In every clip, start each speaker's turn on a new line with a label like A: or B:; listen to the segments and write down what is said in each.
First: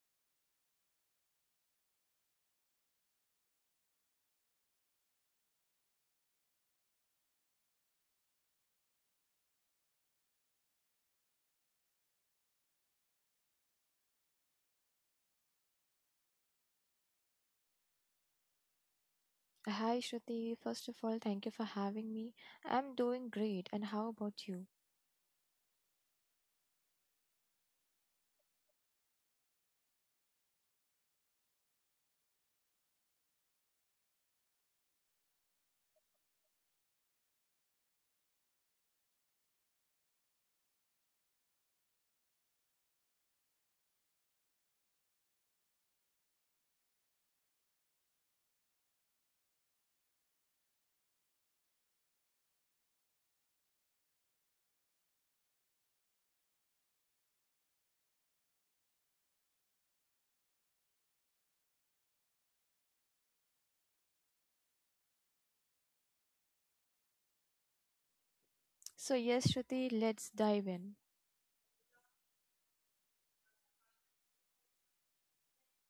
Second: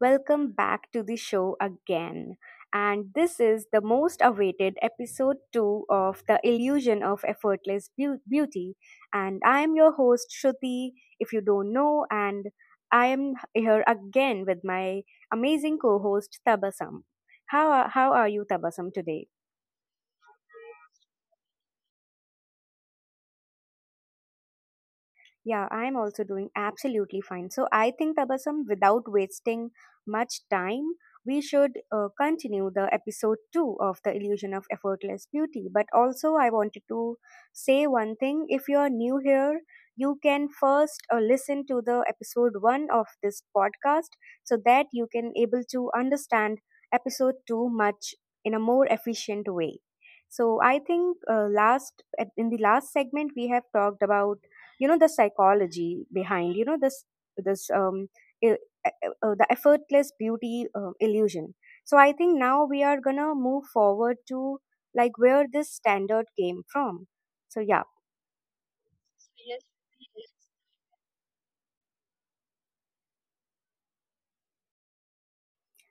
A: Welcome back to the show again. And this is the most awaited episode 2 of The Illusion of Effortless Beauty. And I am your host, Shruti, if you don't know. And I am here again with my amazing co host, Tabasam. How are you, Tabasam, today?
B: Hi, Shruti. First of all, thank you for having me. I'm doing great. And how about you?
A: Yeah, I'm also doing absolutely fine. So I think Tabasam, without wasting much time, we should continue the episode two of the illusion of effortless beauty. But also, I wanted to say one thing. If you are new here, you can first listen to the episode one of this podcast so that you can able to understand episode two much in a more efficient way. So I think in the last segment we have talked about you know the psychology behind you know this um il- uh, the effortless beauty illusion. So I think now we are going to move forward to like where this standard came from, so yeah.
B: So, yes,
A: Yes.
B: Shruti, let's dive in.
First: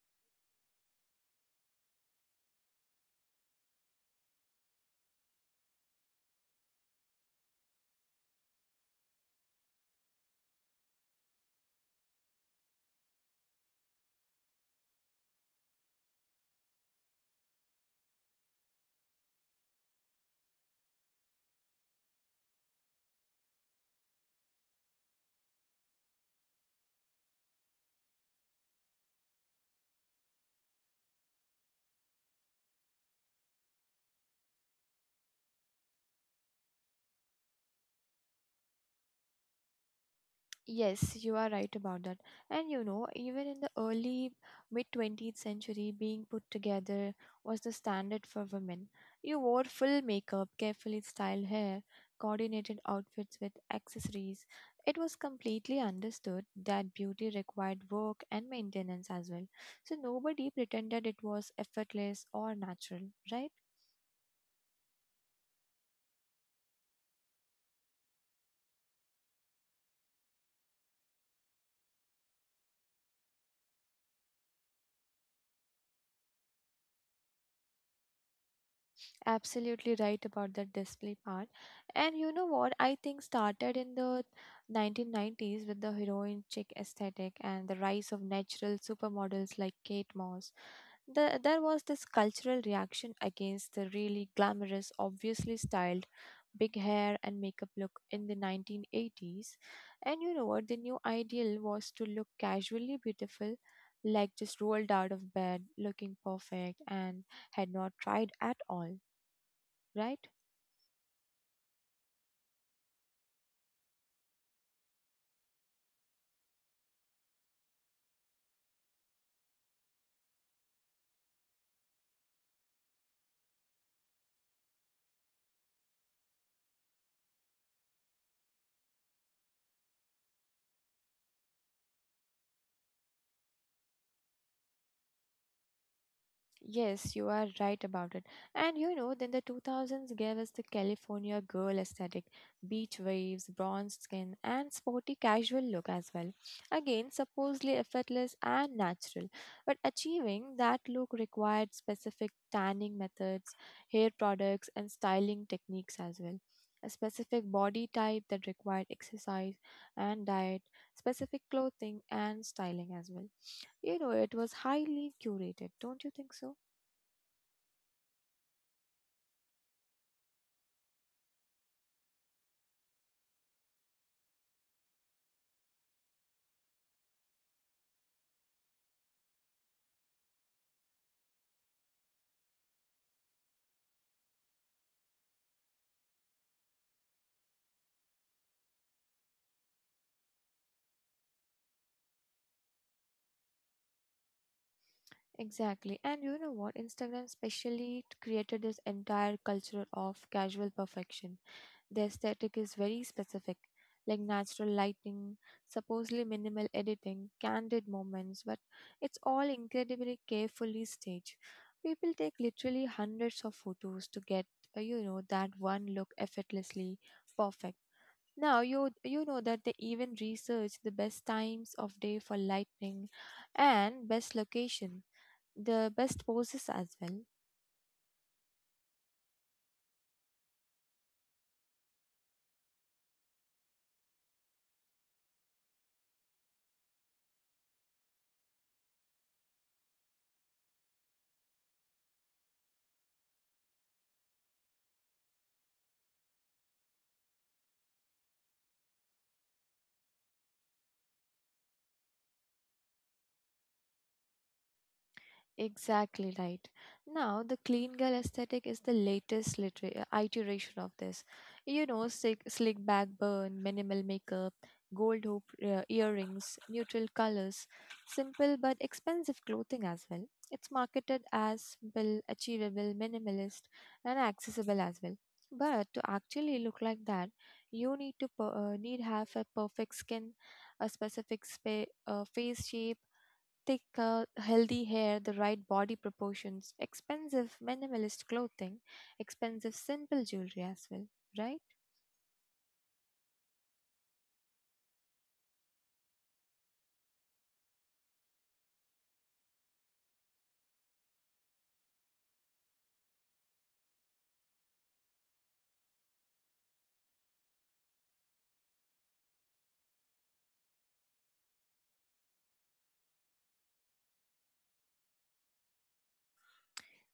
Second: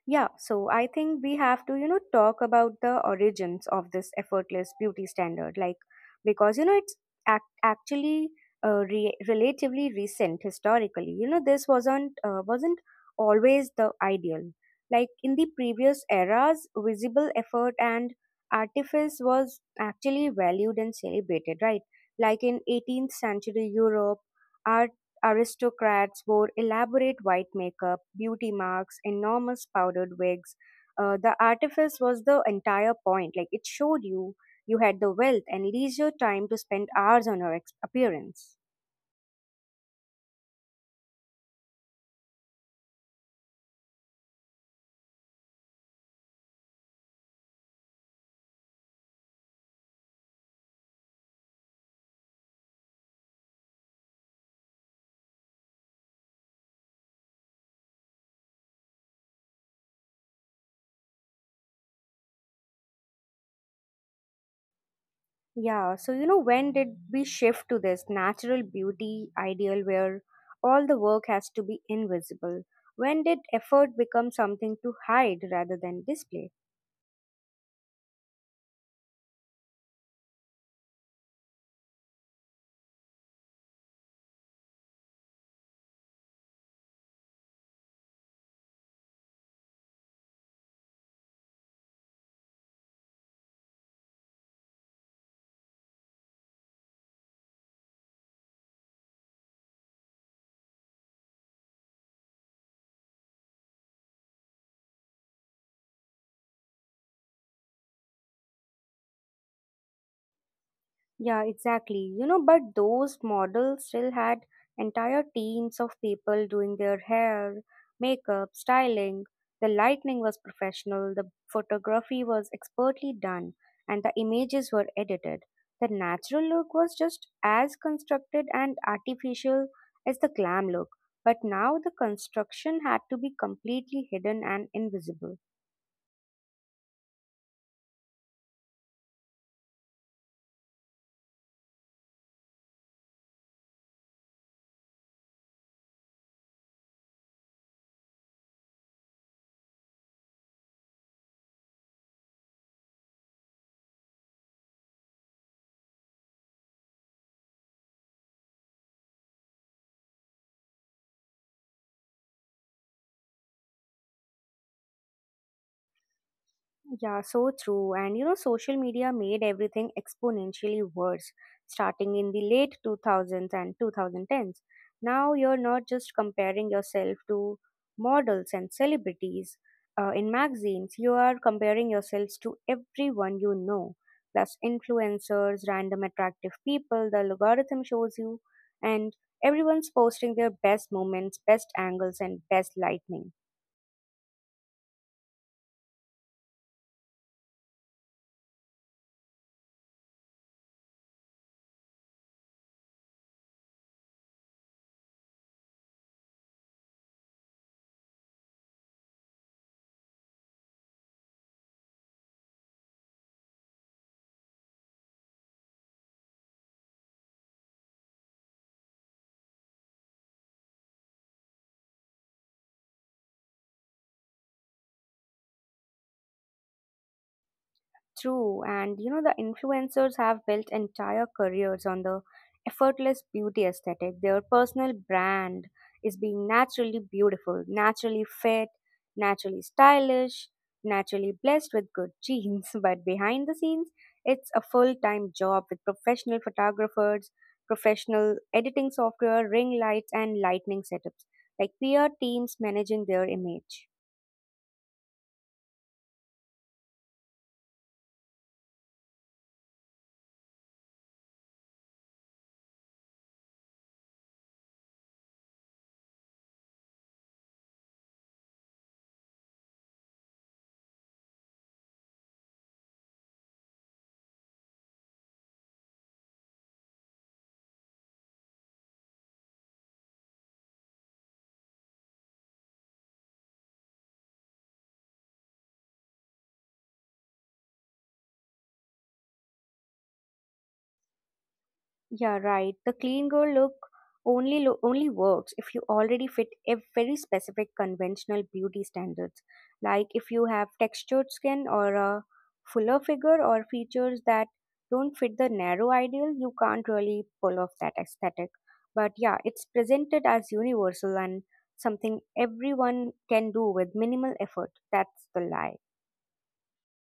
A: Yeah, so I think we have to, you know, talk about the origins of this effortless beauty standard, like because you know actually relatively recent historically. You know, this wasn't always the ideal. Like in the previous eras, visible effort and artifice was actually valued and celebrated, right? Like in 18th century Europe, aristocrats wore elaborate white makeup, beauty marks, enormous powdered wigs. The artifice was the entire point. Like it showed you you had the wealth and leisure time to spend hours on your appearance.
B: Yes, you are right about that. And you know, even in the early mid 20th century, being put together was the standard for women. You wore full makeup, carefully styled hair, coordinated outfits with accessories. It was completely understood that beauty required work and maintenance as well. So nobody pretended it was effortless or natural, right?
A: Yeah, so you know, when did we shift to this natural beauty ideal where all the work has to be invisible? When did effort become something to hide rather than display?
B: Absolutely right about that display part. And you know what? I think started in the 1990s with the heroin chic aesthetic and the rise of natural supermodels like Kate Moss. There was this cultural reaction against the really glamorous, obviously styled big hair and makeup look in the 1980s. And you know what? The new ideal was to look casually beautiful, like just rolled out of bed looking perfect and had not tried at all, right?
A: Yeah, exactly. You know, but those models still had entire teams of people doing their hair, makeup, styling. The lighting was professional, the photography was expertly done, and the images were edited. The natural look was just as constructed and artificial as the glam look, but now the construction had to be completely hidden and invisible.
B: Yes, you are right about it. And you know, then the 2000s gave us the California girl aesthetic: beach waves, bronzed skin, and sporty casual look as well. Again, supposedly effortless and natural. But achieving that look required specific tanning methods, hair products, and styling techniques as well. A specific body type that required exercise and diet, specific clothing and styling as well. You know, it was highly curated, don't you think so?
A: Yeah, so true. And you know, social media made everything exponentially worse, starting in the late 2000s and 2010s. Now you're not just comparing yourself to models and celebrities in magazines, you are comparing yourselves to everyone you know, plus influencers, random attractive people the algorithm shows you, and everyone's posting their best moments, best angles, and best lightning.
B: Exactly. And you know what? Instagram specially created this entire culture of casual perfection. The aesthetic is very specific, like natural lighting, supposedly minimal editing, candid moments, but it's all incredibly carefully staged. People take literally hundreds of photos to get, you know, that one look effortlessly perfect. Now you know that they even research the best times of day for lightning and best location, the best poses as well.
A: True, and you know, the influencers have built entire careers on the effortless beauty aesthetic. Their personal brand is being naturally beautiful, naturally fit, naturally stylish, naturally blessed with good genes. But behind the scenes, it's a full time job with professional photographers, professional editing software, ring lights, and lightning setups, like PR teams managing their image.
B: Exactly right. Now, the clean girl aesthetic is the latest iteration of this. You know, slick back burn, minimal makeup, gold hoop earrings, neutral colors, simple but expensive clothing as well. It's marketed as simple, achievable, minimalist, and accessible as well. But to actually look like that, you need to need have a perfect skin, a specific face shape, thick, healthy hair, the right body proportions, expensive minimalist clothing, expensive simple jewelry as well, right?
A: Yeah, right. The clean girl look only works if you already fit a very specific conventional beauty standards. Like if you have textured skin or a fuller figure or features that don't fit the narrow ideal, you can't really pull off that aesthetic. But yeah, it's presented as universal and something everyone can do with minimal effort. That's the lie.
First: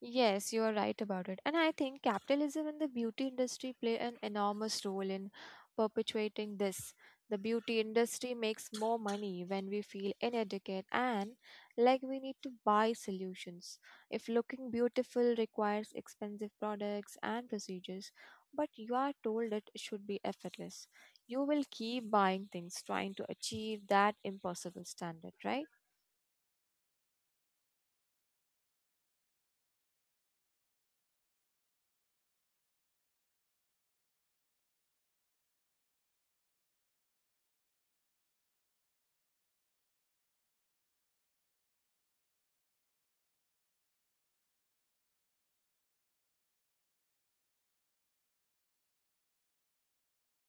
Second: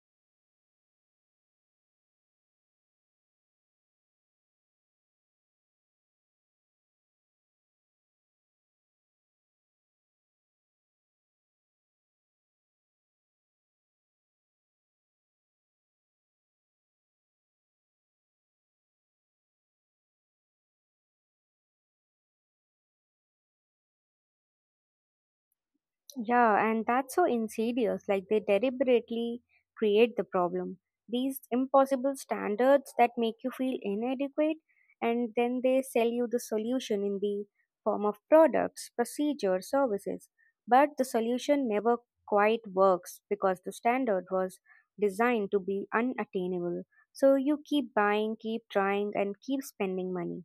B: Yes, you are right about it. And I think capitalism and the beauty industry play an enormous role in perpetuating this. The beauty industry makes more money when we feel inadequate and like we need to buy solutions. If looking beautiful requires expensive products and procedures, but you are told it should be effortless, you will keep buying things trying to achieve that impossible standard, right?
A: Yeah, and that's so insidious. Like they deliberately create the problem. These impossible standards that make you feel inadequate, and then they sell you the solution in the form of products, procedures, services. But the solution never quite works because the standard was designed to be unattainable. So you keep buying, keep trying, and keep spending money.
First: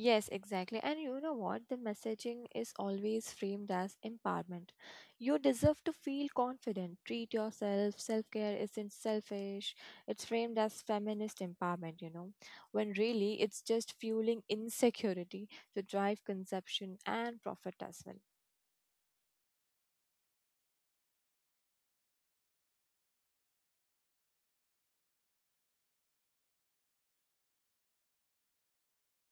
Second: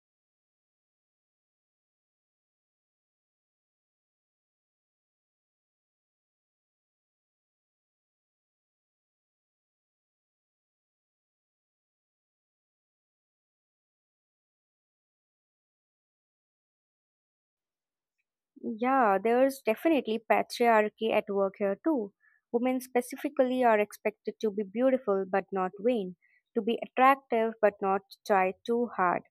B: Yes, exactly. And you know what? The messaging is always framed as empowerment. You deserve to feel confident. Treat yourself. Self care isn't selfish. It's framed as feminist empowerment, you know, when really it's just fueling insecurity to drive consumption and profit as well.
A: Yeah, there's definitely patriarchy at work here too. Women specifically are expected to be beautiful but not vain, to be attractive but not try too hard,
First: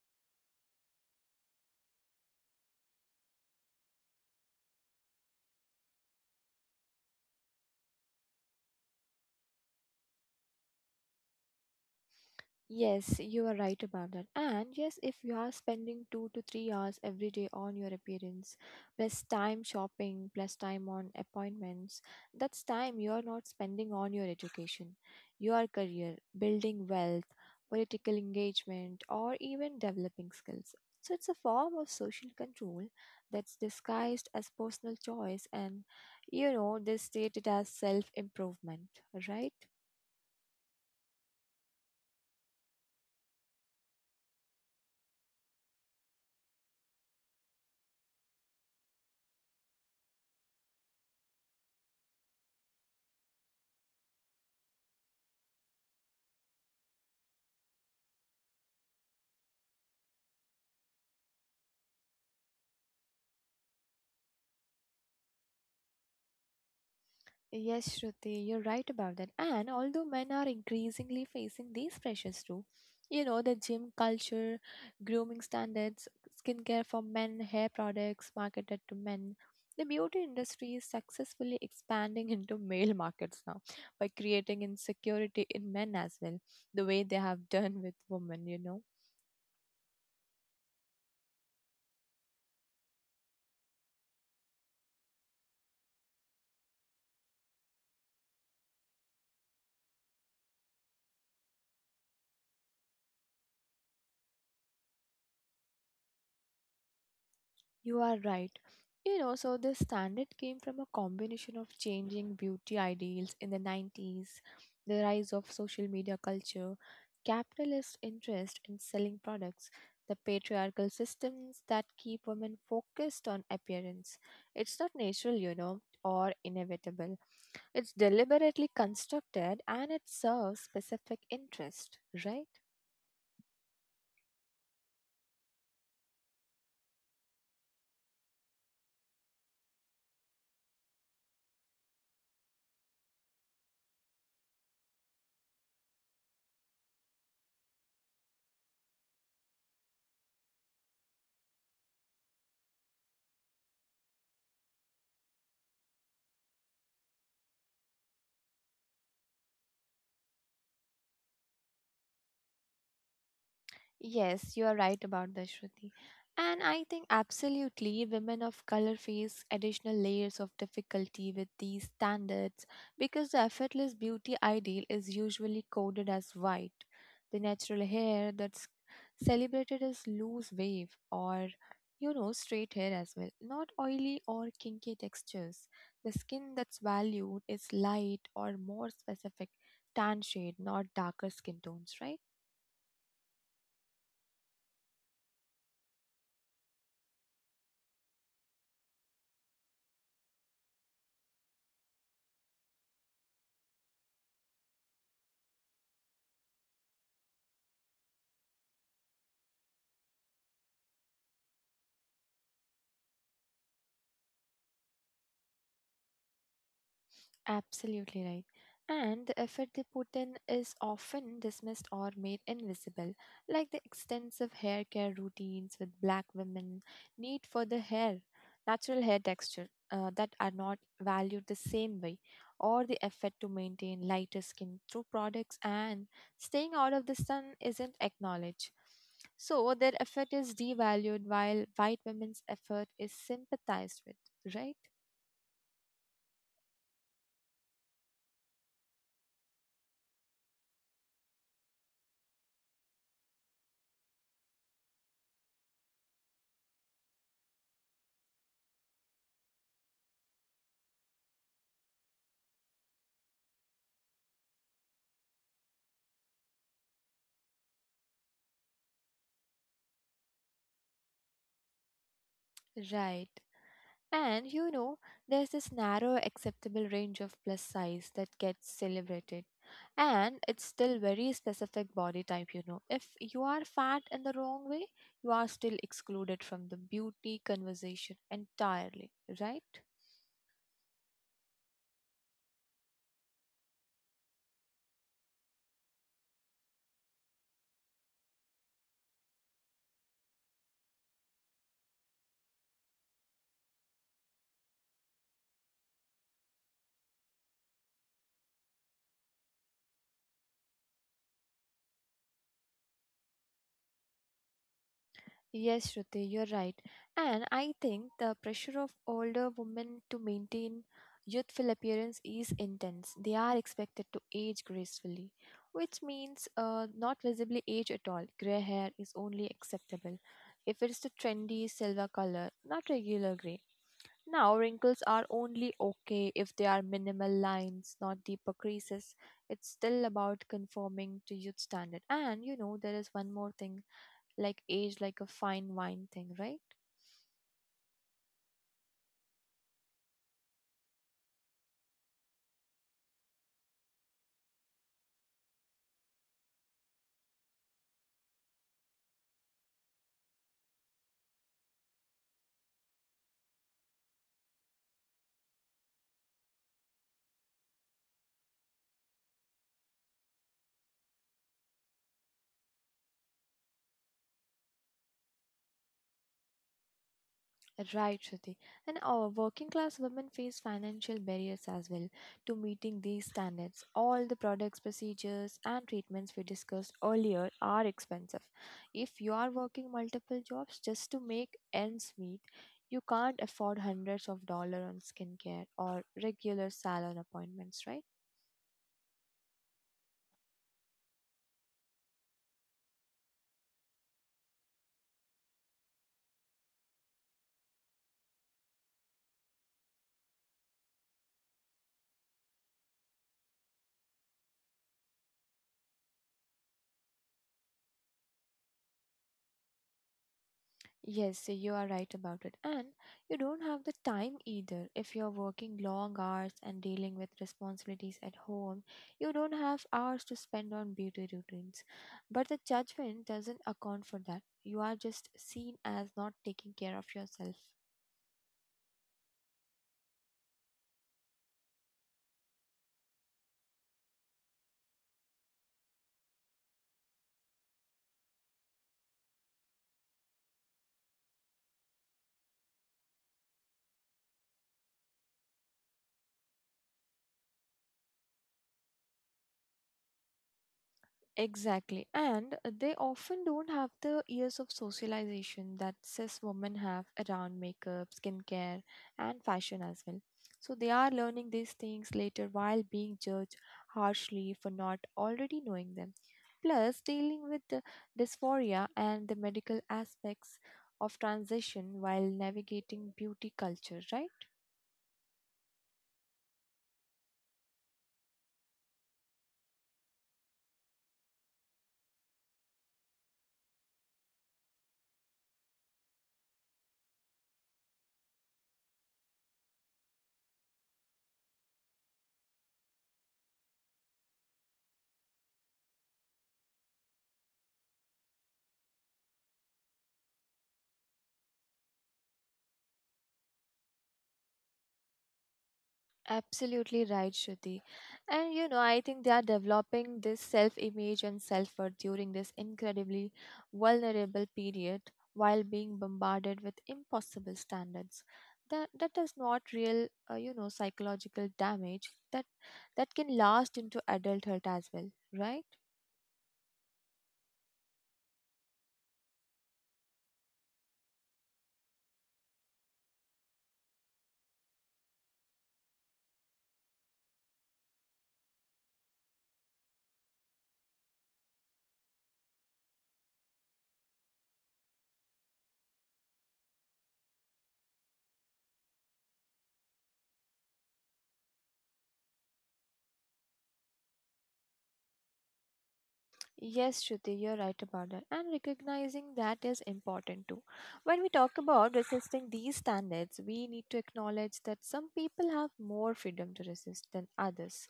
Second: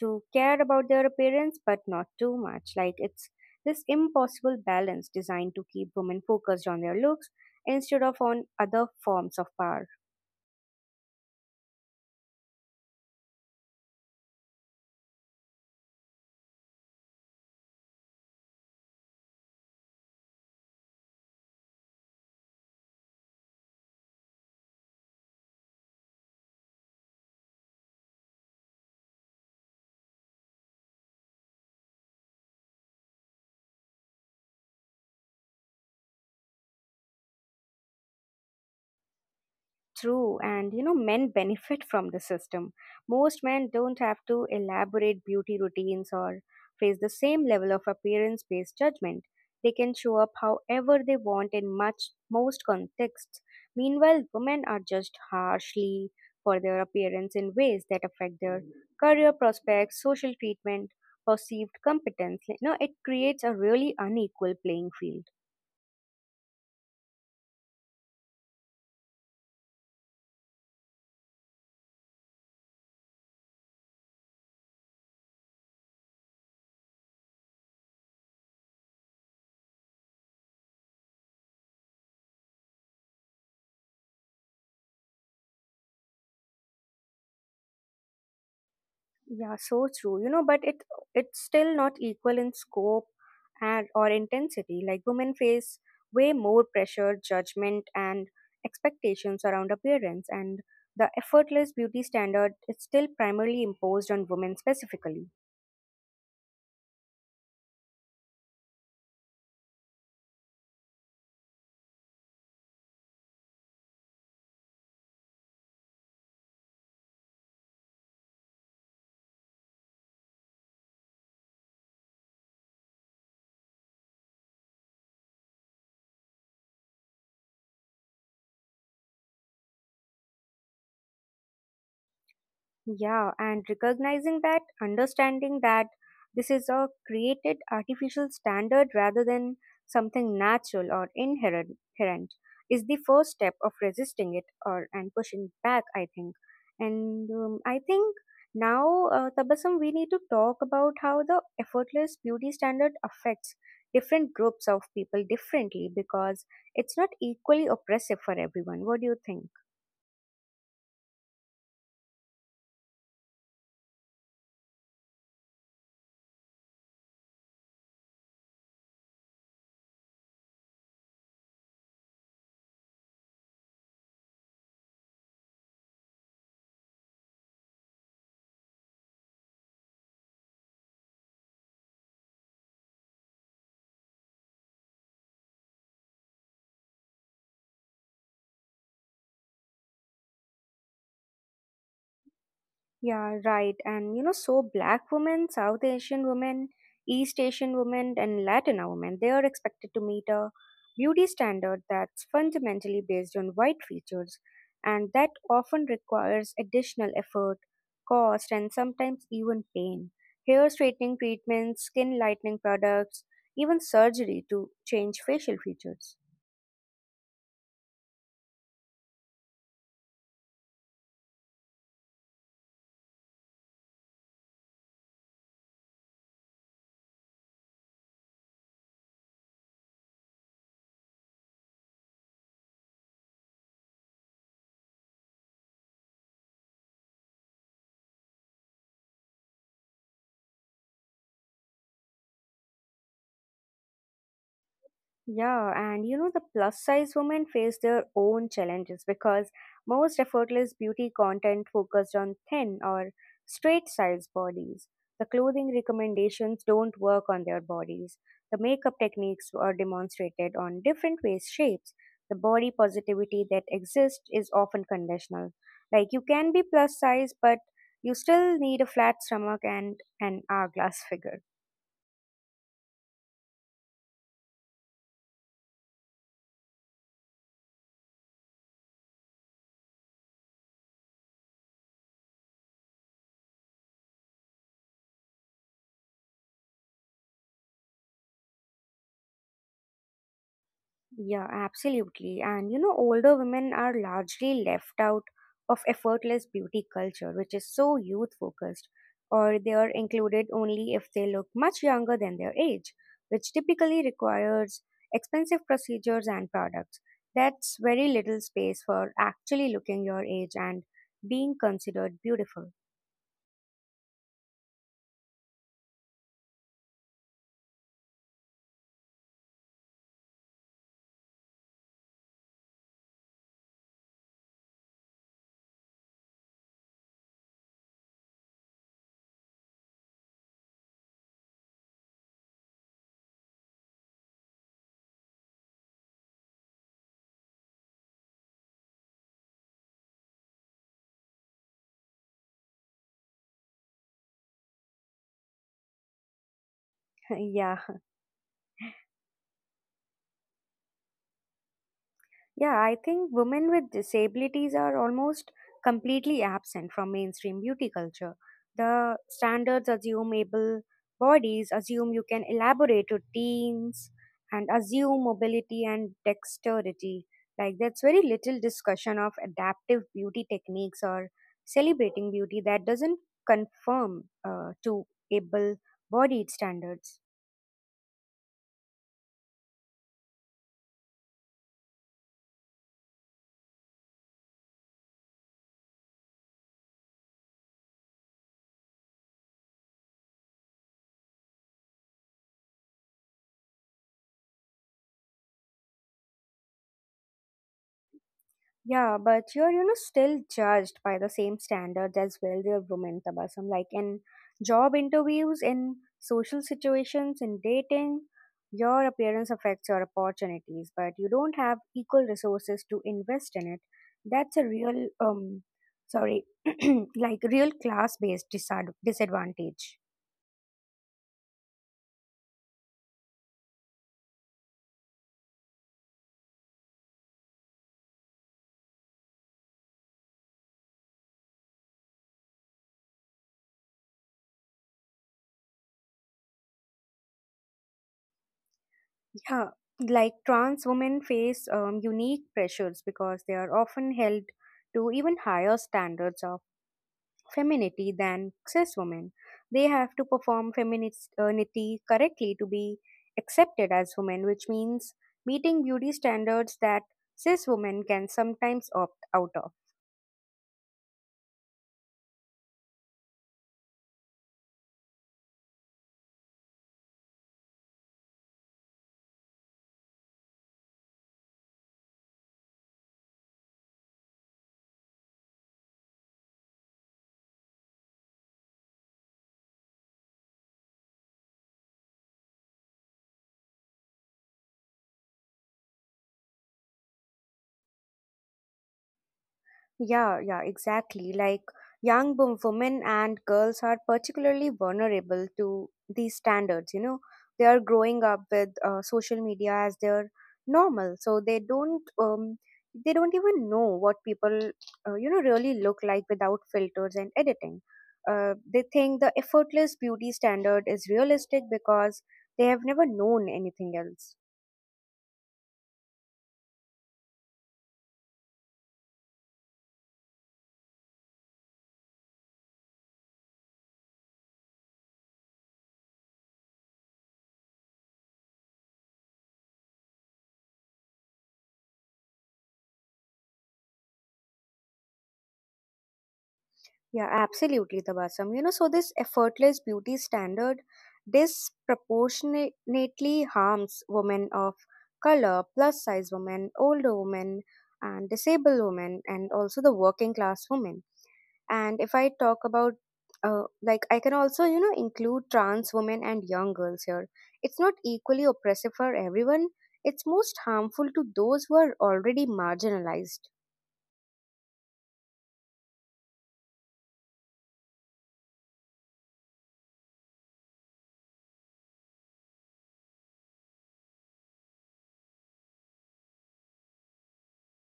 A: to care about their appearance but not too much. Like it's this impossible balance designed to keep women focused on their looks instead of on other forms of power.
B: Yes, you are right about that. And yes, if you are spending 2 to 3 hours every day on your appearance, plus time shopping, plus time on appointments, that's time you are not spending on your education, your career, building wealth, political engagement, or even developing skills. So it's a form of social control that's disguised as personal choice, and you know, they state it as self improvement, right?
A: True, and you know, men benefit from the system. Most men don't have to elaborate beauty routines or face the same level of appearance based judgment. They can show up however they want in much most contexts. Meanwhile, women are judged harshly for their appearance in ways that affect their career prospects, social treatment, perceived competence. You know, it creates a really unequal playing field.
B: Yes, Shruti, you're right about that. And although men are increasingly facing these pressures too, you know, the gym culture, grooming standards, skincare for men, hair products marketed to men, the beauty industry is successfully expanding into male markets now by creating insecurity in men as well, the way they have done with women, you know.
A: Yeah, so true. You know, but it's still not equal in scope and or intensity. Like women face way more pressure, judgment, and expectations around appearance, and the effortless beauty standard is still primarily imposed on women specifically.
B: You are right. You know, so this standard came from a combination of changing beauty ideals in the 90s, the rise of social media culture, capitalist interest in selling products, the patriarchal systems that keep women focused on appearance. It's not natural, you know, or inevitable. It's deliberately constructed and it serves specific interest, right?
A: Yeah, and recognizing that, understanding that this is a created artificial standard rather than something natural or inherent is the first step of resisting it or and pushing back, I think. And I think now, Tabassum, we need to talk about how the effortless beauty standard affects different groups of people differently because it's not equally oppressive for everyone. What do you think?
B: Yes, you are right about this, Shruti. And I think absolutely women of color face additional layers of difficulty with these standards because the effortless beauty ideal is usually coded as white. The natural hair that's celebrated as loose wave or you know straight hair as well, not oily or kinky textures. The skin that's valued is light or more specific tan shade, not darker skin tones, right?
A: Yeah, right. And you know, so black women, South Asian women, East Asian women, and Latina women, they are expected to meet a beauty standard that's fundamentally based on white features, and that often requires additional effort, cost, and sometimes even pain. Hair straightening treatments, skin lightening products, even surgery to change facial features.
B: Absolutely right. And the effort they put in is often dismissed or made invisible, like the extensive hair care routines with black women, need for the hair, natural hair texture that are not valued the same way, or the effort to maintain lighter skin through products and staying out of the sun isn't acknowledged. So their effort is devalued while white women's effort is sympathized with, right?
A: Yeah, and you know, the plus size women face their own challenges because most effortless beauty content focused on thin or straight size bodies. The clothing recommendations don't work on their bodies. The makeup techniques are demonstrated on different waist shapes. The body positivity that exists is often conditional. Like, you can be plus size, but you still need a flat stomach and an hourglass figure.
B: Right. And you know, there's this narrow acceptable range of plus size that gets celebrated. And it's still very specific body type, you know. If you are fat in the wrong way, you are still excluded from the beauty conversation entirely, right?
A: Yeah, absolutely. And you know, older women are largely left out of effortless beauty culture, which is so youth focused, or they are included only if they look much younger than their age, which typically requires expensive procedures and products. That's very little space for actually looking your age and being considered beautiful.
B: Yes, Shruti, you're right. And I think the pressure of older women to maintain youthful appearance is intense. They are expected to age gracefully, which means not visibly age at all. Gray hair is only acceptable if it's the trendy silver color, not regular gray. Now, wrinkles are only okay if they are minimal lines, not deeper creases. It's still about conforming to youth standard. And you know, there is one more thing like aged like a fine wine thing, right?
A: Yeah. Yeah, I think women with disabilities are almost completely absent from mainstream beauty culture. The standards assume able bodies, assume you can elaborate routines, and assume mobility and dexterity. Like, that's very little discussion of adaptive beauty techniques or celebrating beauty that doesn't conform to able bodied standards.
B: Right, Shruti. And our working class women face financial barriers as well to meeting these standards. All the products, procedures, and treatments we discussed earlier are expensive. If you are working multiple jobs just to make ends meet, you can't afford hundreds of dollars on skincare or regular salon appointments, right?
A: Yeah, but you're, you know, still judged by the same standards as well the women Tabasum, like in job interviews, in social situations, in dating, your appearance affects your opportunities, but you don't have equal resources to invest in it. That's a real, sorry, like real class-based disadvantage.
B: Yes, so you are right about it. And you don't have the time either. If you're working long hours and dealing with responsibilities at home, you don't have hours to spend on beauty routines. But the judgment doesn't account for that. You are just seen as not taking care of yourself.
A: Yeah, like trans women face unique pressures because they are often held to even higher standards of femininity than cis women. They have to perform femininity correctly to be accepted as women, which means meeting beauty standards that cis women can sometimes opt out of.
B: Exactly. And they often don't have the years of socialization that cis women have around makeup, skincare, and fashion as well. So they are learning these things later while being judged harshly for not already knowing them. Plus, dealing with the dysphoria and the medical aspects of transition while navigating beauty culture, right?
A: Yeah, yeah, exactly. Like young women and girls are particularly vulnerable to these standards. You know, they are growing up with social media as their normal, so they don't even know what people you know really look like without filters and editing. They think the effortless beauty standard is realistic because they have never known anything else.
B: Absolutely right, Shruti. And you know, I think they are developing this self image and self worth during this incredibly vulnerable period while being bombarded with impossible standards. That does not real, you know, psychological damage that can last into adulthood as well, right?
A: Yeah, absolutely, Tabasam. You know, so this effortless beauty standard disproportionately harms women of color, plus size women, older women, and disabled women, and also the working class women. And if I talk about, like, I can also, you know, include trans women and young girls here. It's not equally oppressive for everyone, it's most harmful to those who are already marginalized.
B: Yes, Shruti, you're right about that. And recognizing that is important too. When we talk about resisting these standards, we need to acknowledge that some people have more freedom to resist than others.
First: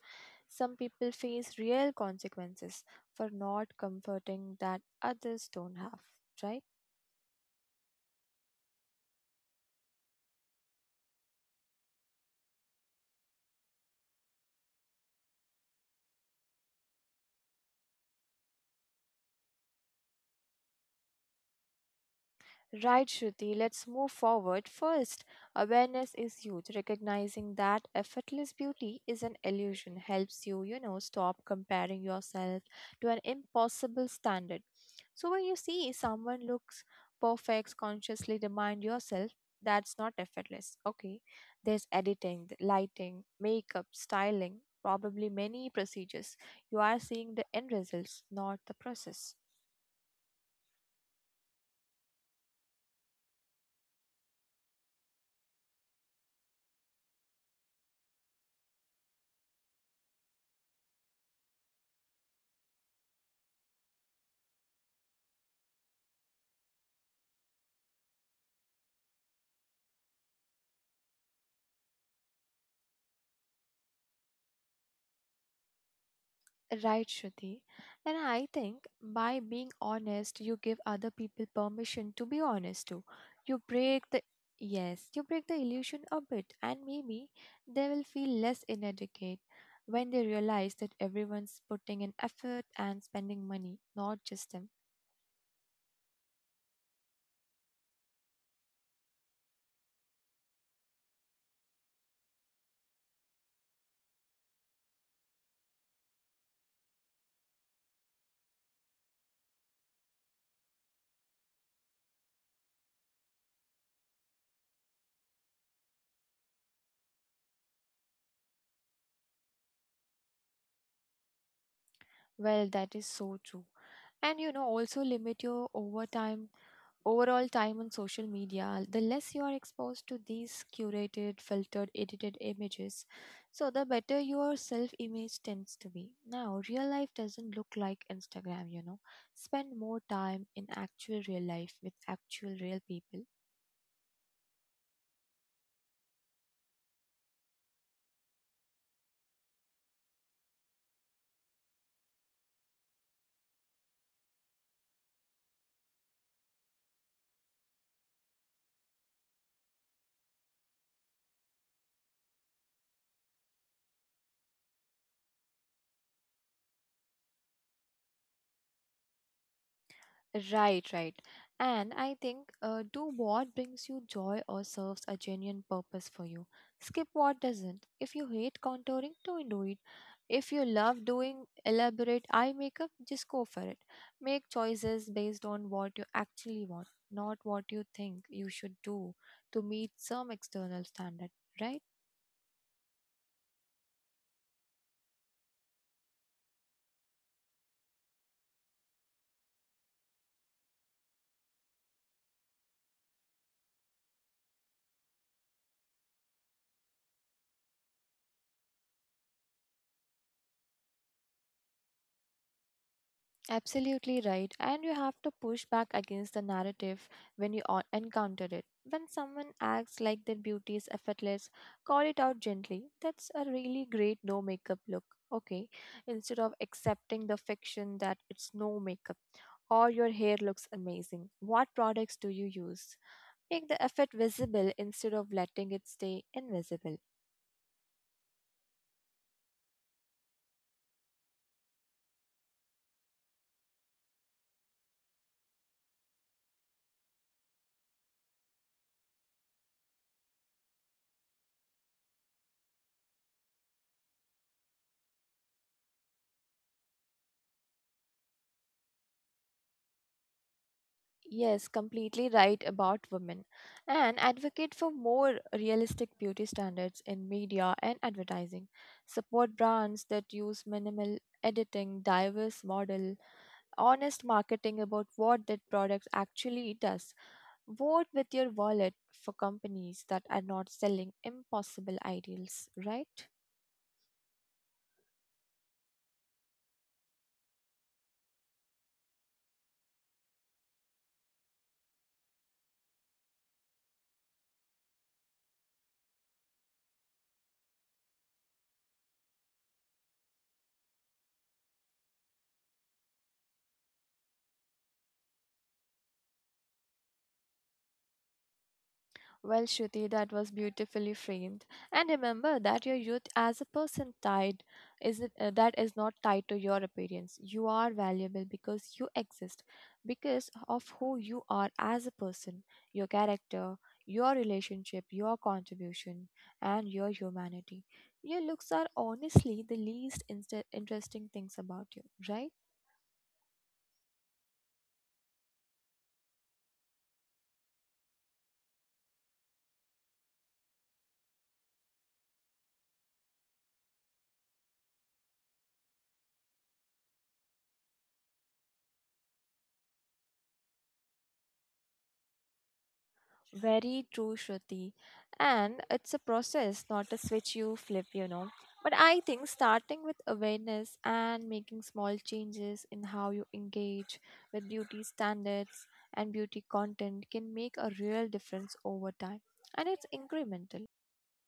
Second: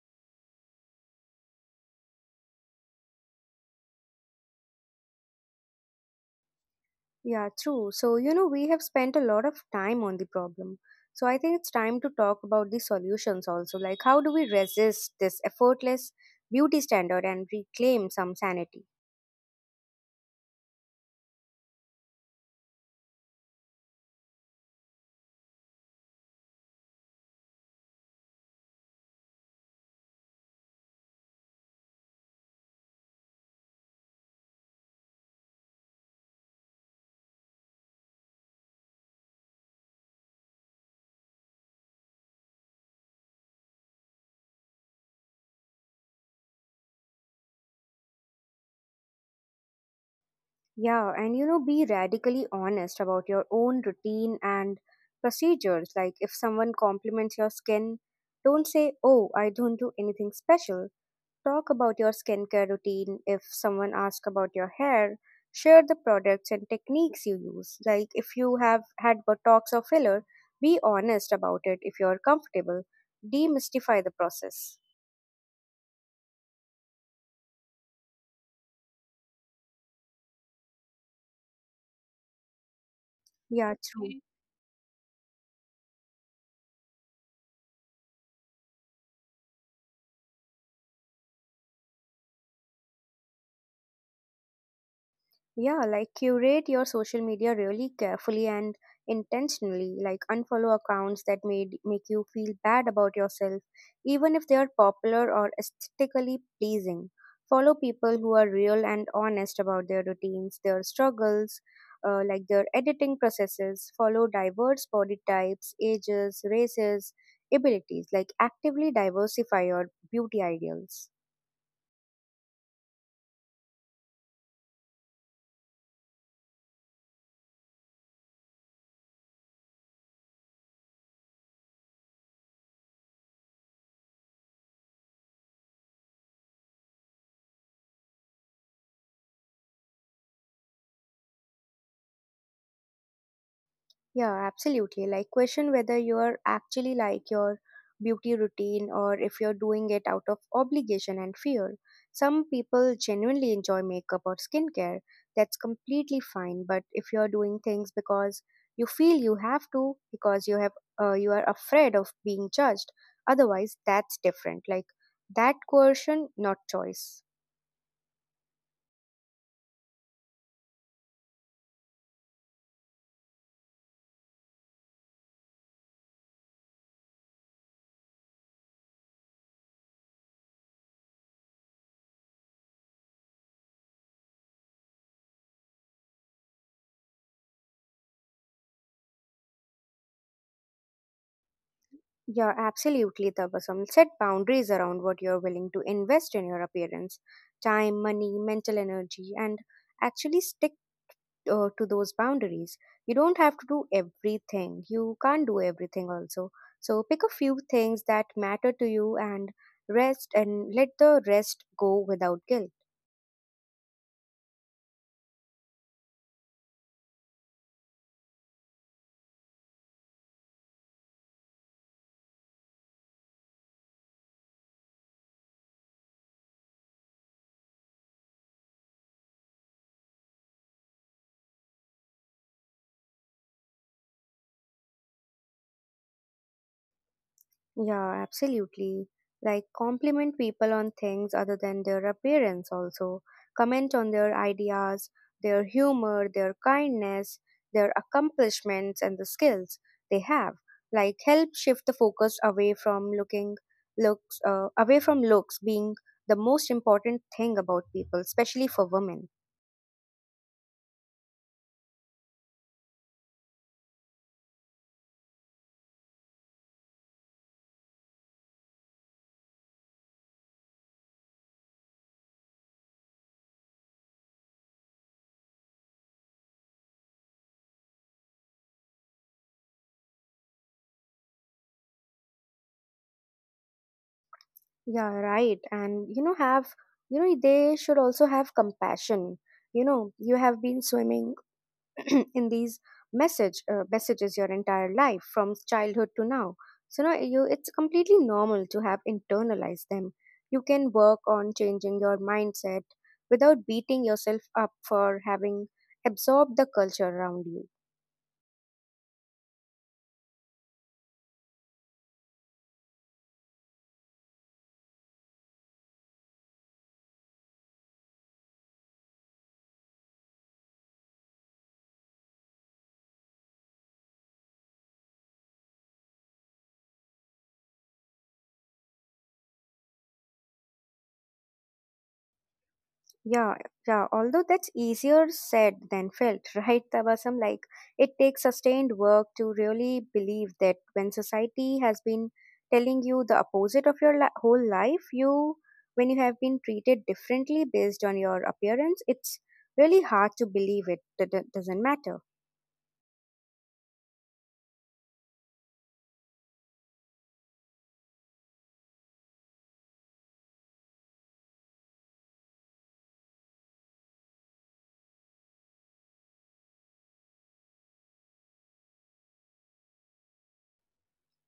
B: Some people face real consequences for not comforting that others don't have, right?
A: Yeah, true. So, you know, we have spent a lot of time on the problem. So, I think it's time to talk about the solutions also. Like, how do we resist this effortless beauty standard and reclaim some sanity?
B: Right, Shruti, let's move forward. First, awareness is huge. Recognizing that effortless beauty is an illusion helps you, you know, stop comparing yourself to an impossible standard. So when you see someone looks perfect, consciously remind yourself that's not effortless. Okay, there's editing, lighting, makeup, styling, probably many procedures. You are seeing the end results, not the process.
A: Yeah, and you know, be radically honest about your own routine and procedures. Like, if someone compliments your skin, don't say, "Oh, I don't do anything special." Talk about your skincare routine. If someone asks about your hair, share the products and techniques you use. Like if you have had Botox or filler, be honest about it if you're comfortable. Demystify the process.
B: Right, Shruti. And I think by being honest, you give other people permission to be honest too. You
A: Yeah,
B: break
A: true.
B: the, yes, you break the illusion a bit, and maybe they will feel less inadequate when they realize that everyone's putting in effort and spending money, not just them.
A: Yeah, like curate your social media really carefully and intentionally. Like unfollow accounts that made make you feel bad about yourself, even if they are popular or aesthetically pleasing. Follow people who are real and honest about their routines, their struggles, like their editing processes. Follow diverse body types, ages, races, abilities. Like actively diversify your beauty ideals.
B: Well, that is so true. And you know, also limit your overtime overall time on social media. The less you are exposed to these curated, filtered, edited images, so the better your self image tends to be. Now, real life doesn't look like Instagram, you know. Spend more time in actual real life with actual real people.
A: Yeah, absolutely. Like question whether you're actually like your beauty routine or if you're doing it out of obligation and fear. Some people genuinely enjoy makeup or skincare. That's completely fine. But if you're doing things because you feel you have to, because you are afraid of being judged, otherwise that's different. Like that coercion, not choice.
B: Right, right. And I think do what brings you joy or serves a genuine purpose for you. Skip what doesn't. If you hate contouring, don't do it. If you love doing elaborate eye makeup, just go for it. Make choices based on what you actually want, not what you think you should do to meet some external standard, right?
A: You're absolutely troublesome. Set boundaries around what you're willing to invest in your appearance: time, money, mental energy, and actually stick to those boundaries. You don't have to do everything. You can't do everything also. So pick a few things that matter to you and rest and let the rest go without guilt.
B: Absolutely right. And you have to push back against the narrative when you encounter it. When someone acts like their beauty is effortless, call it out gently. That's a really great no makeup look. Okay. Instead of accepting the fiction that it's no makeup, or your hair looks amazing, what products do you use? Make the effort visible instead of letting it stay invisible.
A: Yeah, absolutely. Like, compliment people on things other than their appearance, also. Comment on their ideas, their humor, their kindness, their accomplishments, and the skills they have. Like, help shift the focus away from looking looks, away from looks being the most important thing about people, especially for women.
B: Yes, completely right about women, and advocate for more realistic beauty standards in media and advertising. Support brands that use minimal editing, diverse model, honest marketing about what that product actually does. Vote with your wallet for companies that are not selling impossible ideals, right?
A: Yeah, right. And, you know, have, you know, they should also have compassion. You know, you have been swimming in these messages your entire life from childhood to now, so now you it's completely normal to have internalized them. You can work on changing your mindset without beating yourself up for having absorbed the culture around you.
B: Well, Shruti, that was beautifully framed. And remember that your youth as a person tied that is not tied to your appearance. You are valuable because you exist, because of who you are as a person, your character, your relationship, your contribution, and your humanity. Your looks are honestly the least interesting things about you, right?
A: Yeah, yeah. Although that's easier said than felt, right, Tabasam? Like, it takes sustained work to really believe that when society has been telling you the opposite whole life, you, when you have been treated differently based on your appearance, it's really hard to believe it. That doesn't matter.
B: Very true, Shruti. And it's a process, not a switch you flip, you know. But I think starting with awareness and making small changes in how you engage with beauty standards and beauty content can make a real difference over time. And it's incremental.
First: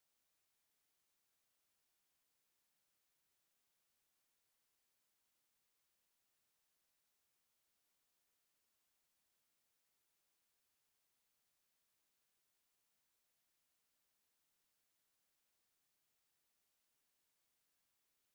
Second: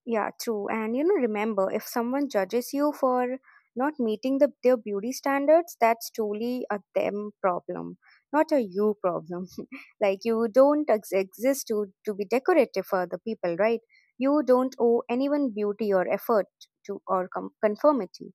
A: Yeah, true. And you know, remember, if someone judges you for not meeting their beauty standards, that's truly a them problem, not a you problem. Like, you don't ex- exist to be decorative for the people, right? You don't owe anyone beauty or effort to or com- conformity.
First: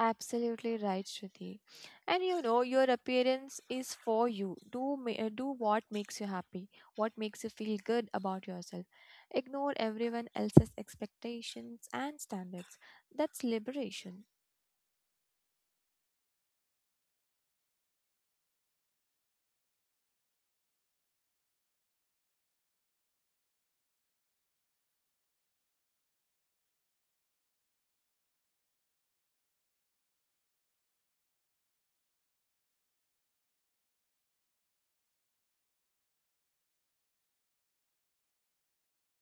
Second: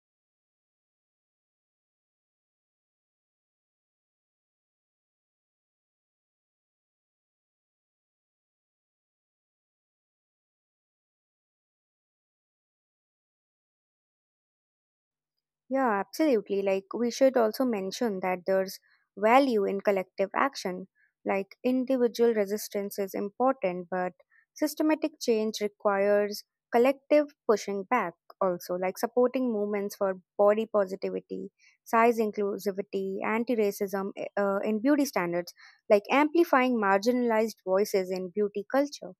B: Absolutely right, Shruti. And you know, your appearance is for you. Do what makes you happy, what makes you feel good about yourself. Ignore everyone else's expectations and standards. That's liberation.
A: Yeah, absolutely. Like, we should also mention that there's value in collective action. Like, individual resistance is important, but systematic change requires collective pushing back also, like supporting movements for body positivity, size inclusivity, anti racism, in beauty standards, like amplifying marginalized voices in beauty culture.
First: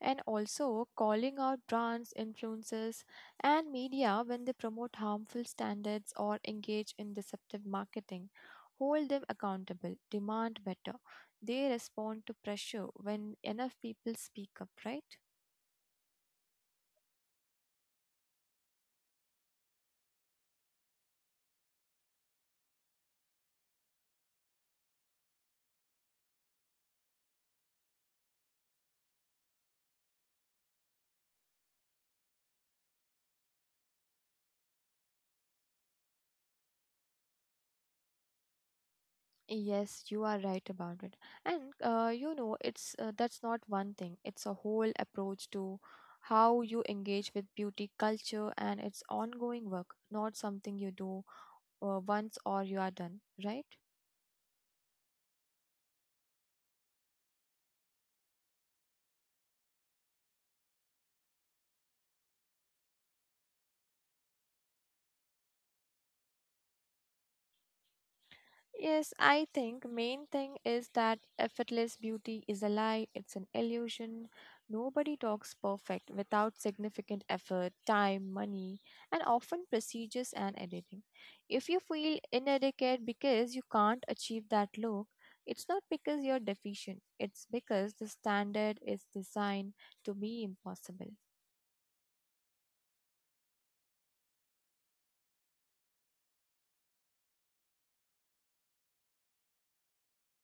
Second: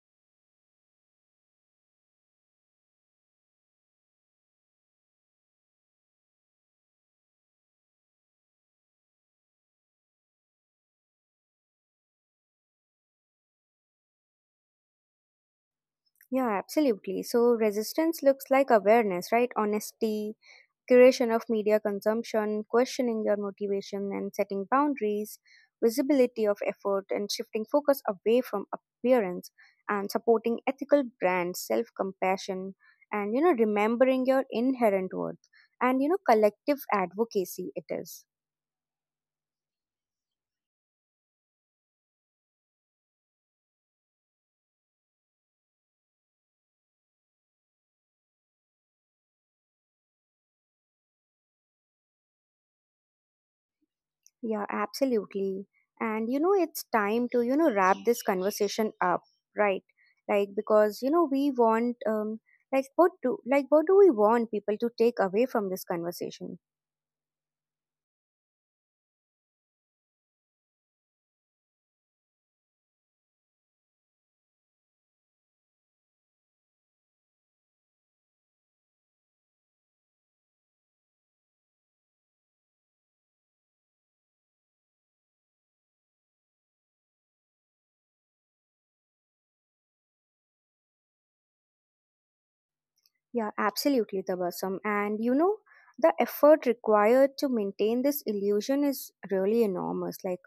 B: And also, calling out brands, influencers, and media when they promote harmful standards or engage in deceptive marketing. Hold them accountable. Demand better. They respond to pressure when enough people speak up, right?
A: Yeah, absolutely. So, resistance looks like awareness, right? Honesty, curation of media consumption, questioning your motivation and setting boundaries, visibility of effort and shifting focus away from appearance and supporting ethical brands, self-compassion, and, you know, remembering your inherent worth, and, you know, collective advocacy it is.
B: Yes, you are right about it. And you know, it's that's not one thing. It's a whole approach to how you engage with beauty culture and its ongoing work, not something you do once or you are done, right?
A: Yeah, absolutely. And you know it's time to, you know, wrap this conversation up, right? Like, because you know we want like what do we want people to take away from this conversation?
B: Yes, I think main thing is that effortless beauty is a lie, it's an illusion. Nobody talks perfect without significant effort, time, money, and often procedures and editing. If you feel inadequate because you can't achieve that look, it's not because you're deficient, it's because the standard is designed to be impossible.
A: Yeah, absolutely, Tabasum. And you know, the effort required to maintain this illusion is really enormous, like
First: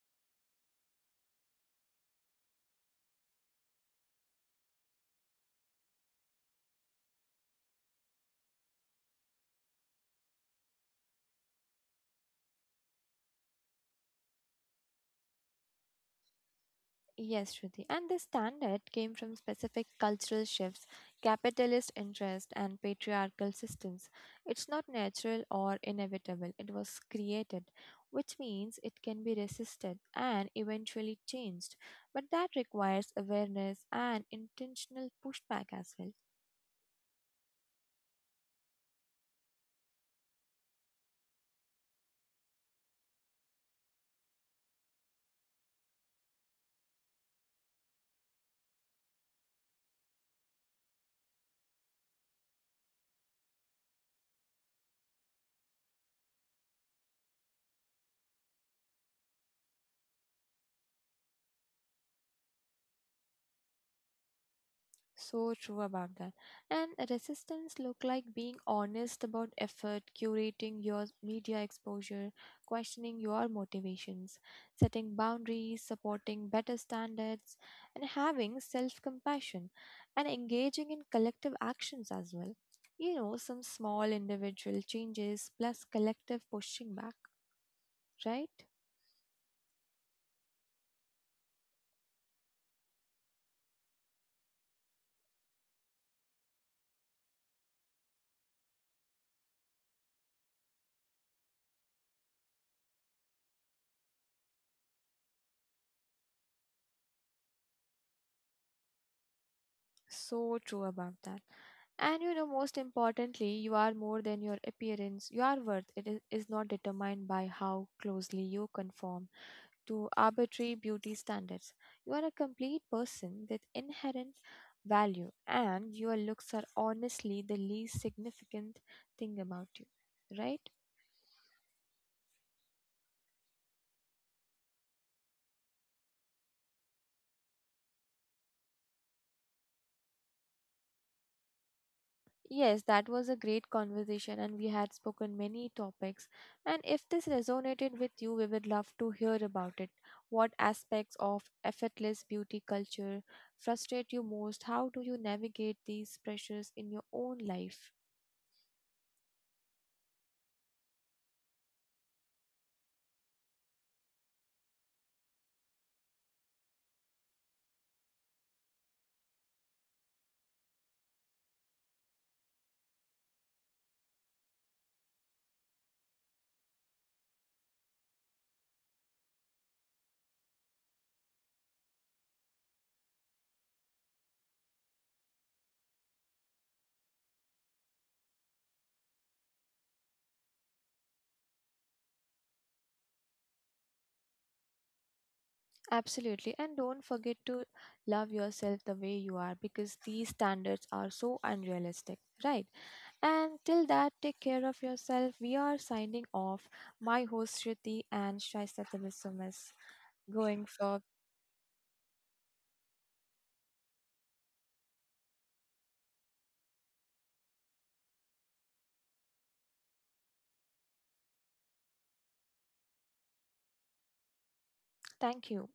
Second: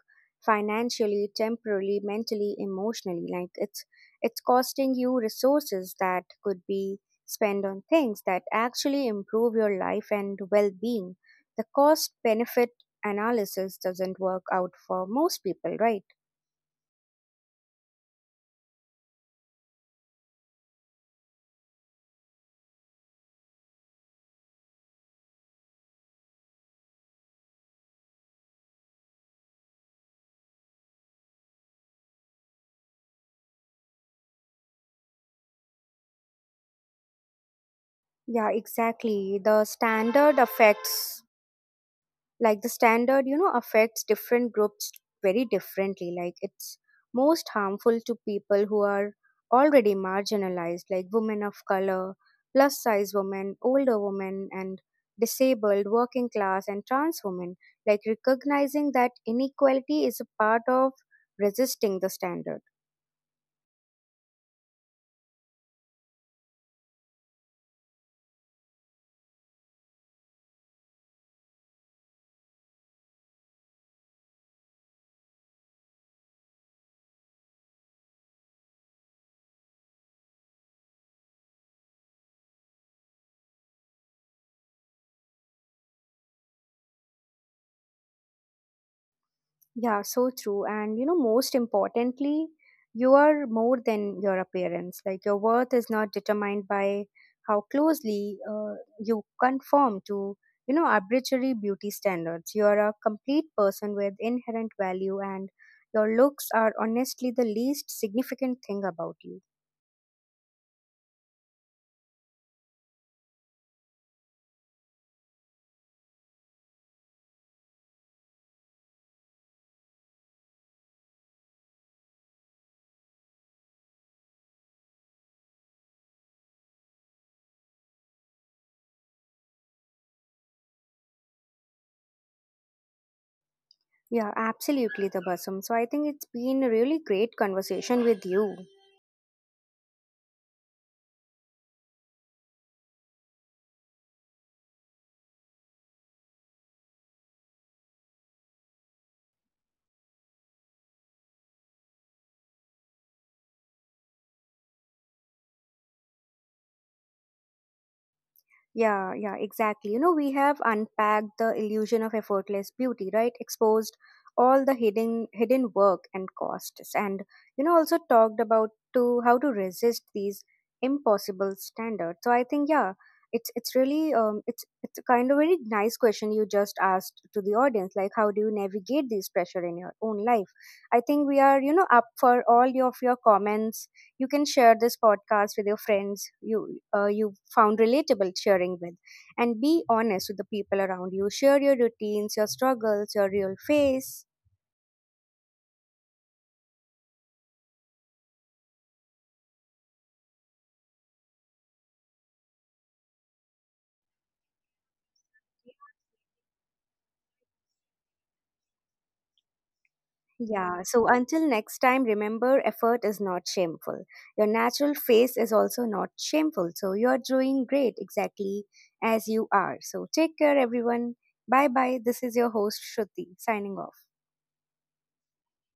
A: financially, temporally, mentally, emotionally. Like, it's costing you resources that could be spent on things that actually improve your life and well-being. The cost benefit analysis doesn't work out for most people, right?
B: Yes, Shruti. And this standard came from specific cultural shifts, capitalist interest, and patriarchal systems. It's not natural or inevitable, it was created, which means it can be resisted and eventually changed. But that requires awareness and intentional pushback as well.
A: Yeah, exactly. The standard affects, like the standard you know affects different groups very differently. Like, it's most harmful to people who are already marginalized, like women of color, plus size women, older women, and disabled, working class, and trans women. Like, recognizing that inequality is a part of resisting the standard.
B: So true about that. And resistance look like being honest about effort, curating your media exposure, questioning your motivations, setting boundaries, supporting better standards, and having self-compassion and engaging in collective actions as well. You know, some small individual changes plus collective pushing back, right?
A: Yeah, so true. And you know, most importantly, you are more than your appearance. Like, your worth is not determined by how closely you conform to, you know, arbitrary beauty standards. You are a complete person with inherent value, and your looks are honestly the least significant thing about you.
B: So true about that. And you know, most importantly, you are more than your appearance. Your worth is not determined by how closely you conform to arbitrary beauty standards. You are a complete person with inherent value, and your looks are honestly the least significant thing about you, right?
A: Yeah, absolutely, the Tabasum. So I think it's been a really great conversation with you.
B: Yes, that was a great conversation, and we had spoken many topics. And if this resonated with you, we would love to hear about it. What aspects of effortless beauty culture frustrate you most? How do you navigate these pressures in your own life?
A: Yeah, yeah, exactly. You know, we have unpacked the illusion of effortless beauty, right? Exposed all the hidden work and costs, and you know, also talked about to how to resist these impossible standards. So I think, yeah, it's really it's a kind of very nice question you just asked to the audience, like how do you navigate these pressure in your own life? I think we are, you know, up for all your- of your comments. You can share this podcast with your friends you you found relatable, sharing with, and be honest with the people around you. Share your routines, your struggles, your real face.
B: Absolutely, and don't forget to love yourself the way you are because these standards are so unrealistic, right? And till that, take care of yourself. We are signing off. My host Shruti and Shaista Tebessumis. Going
A: Yeah,
B: for
A: so until next time, remember, effort is not shameful, your natural face is also not shameful, so you're doing great, exactly as you are, so take care, everyone. Bye bye. This is your host Shruti, signing off.
B: thank you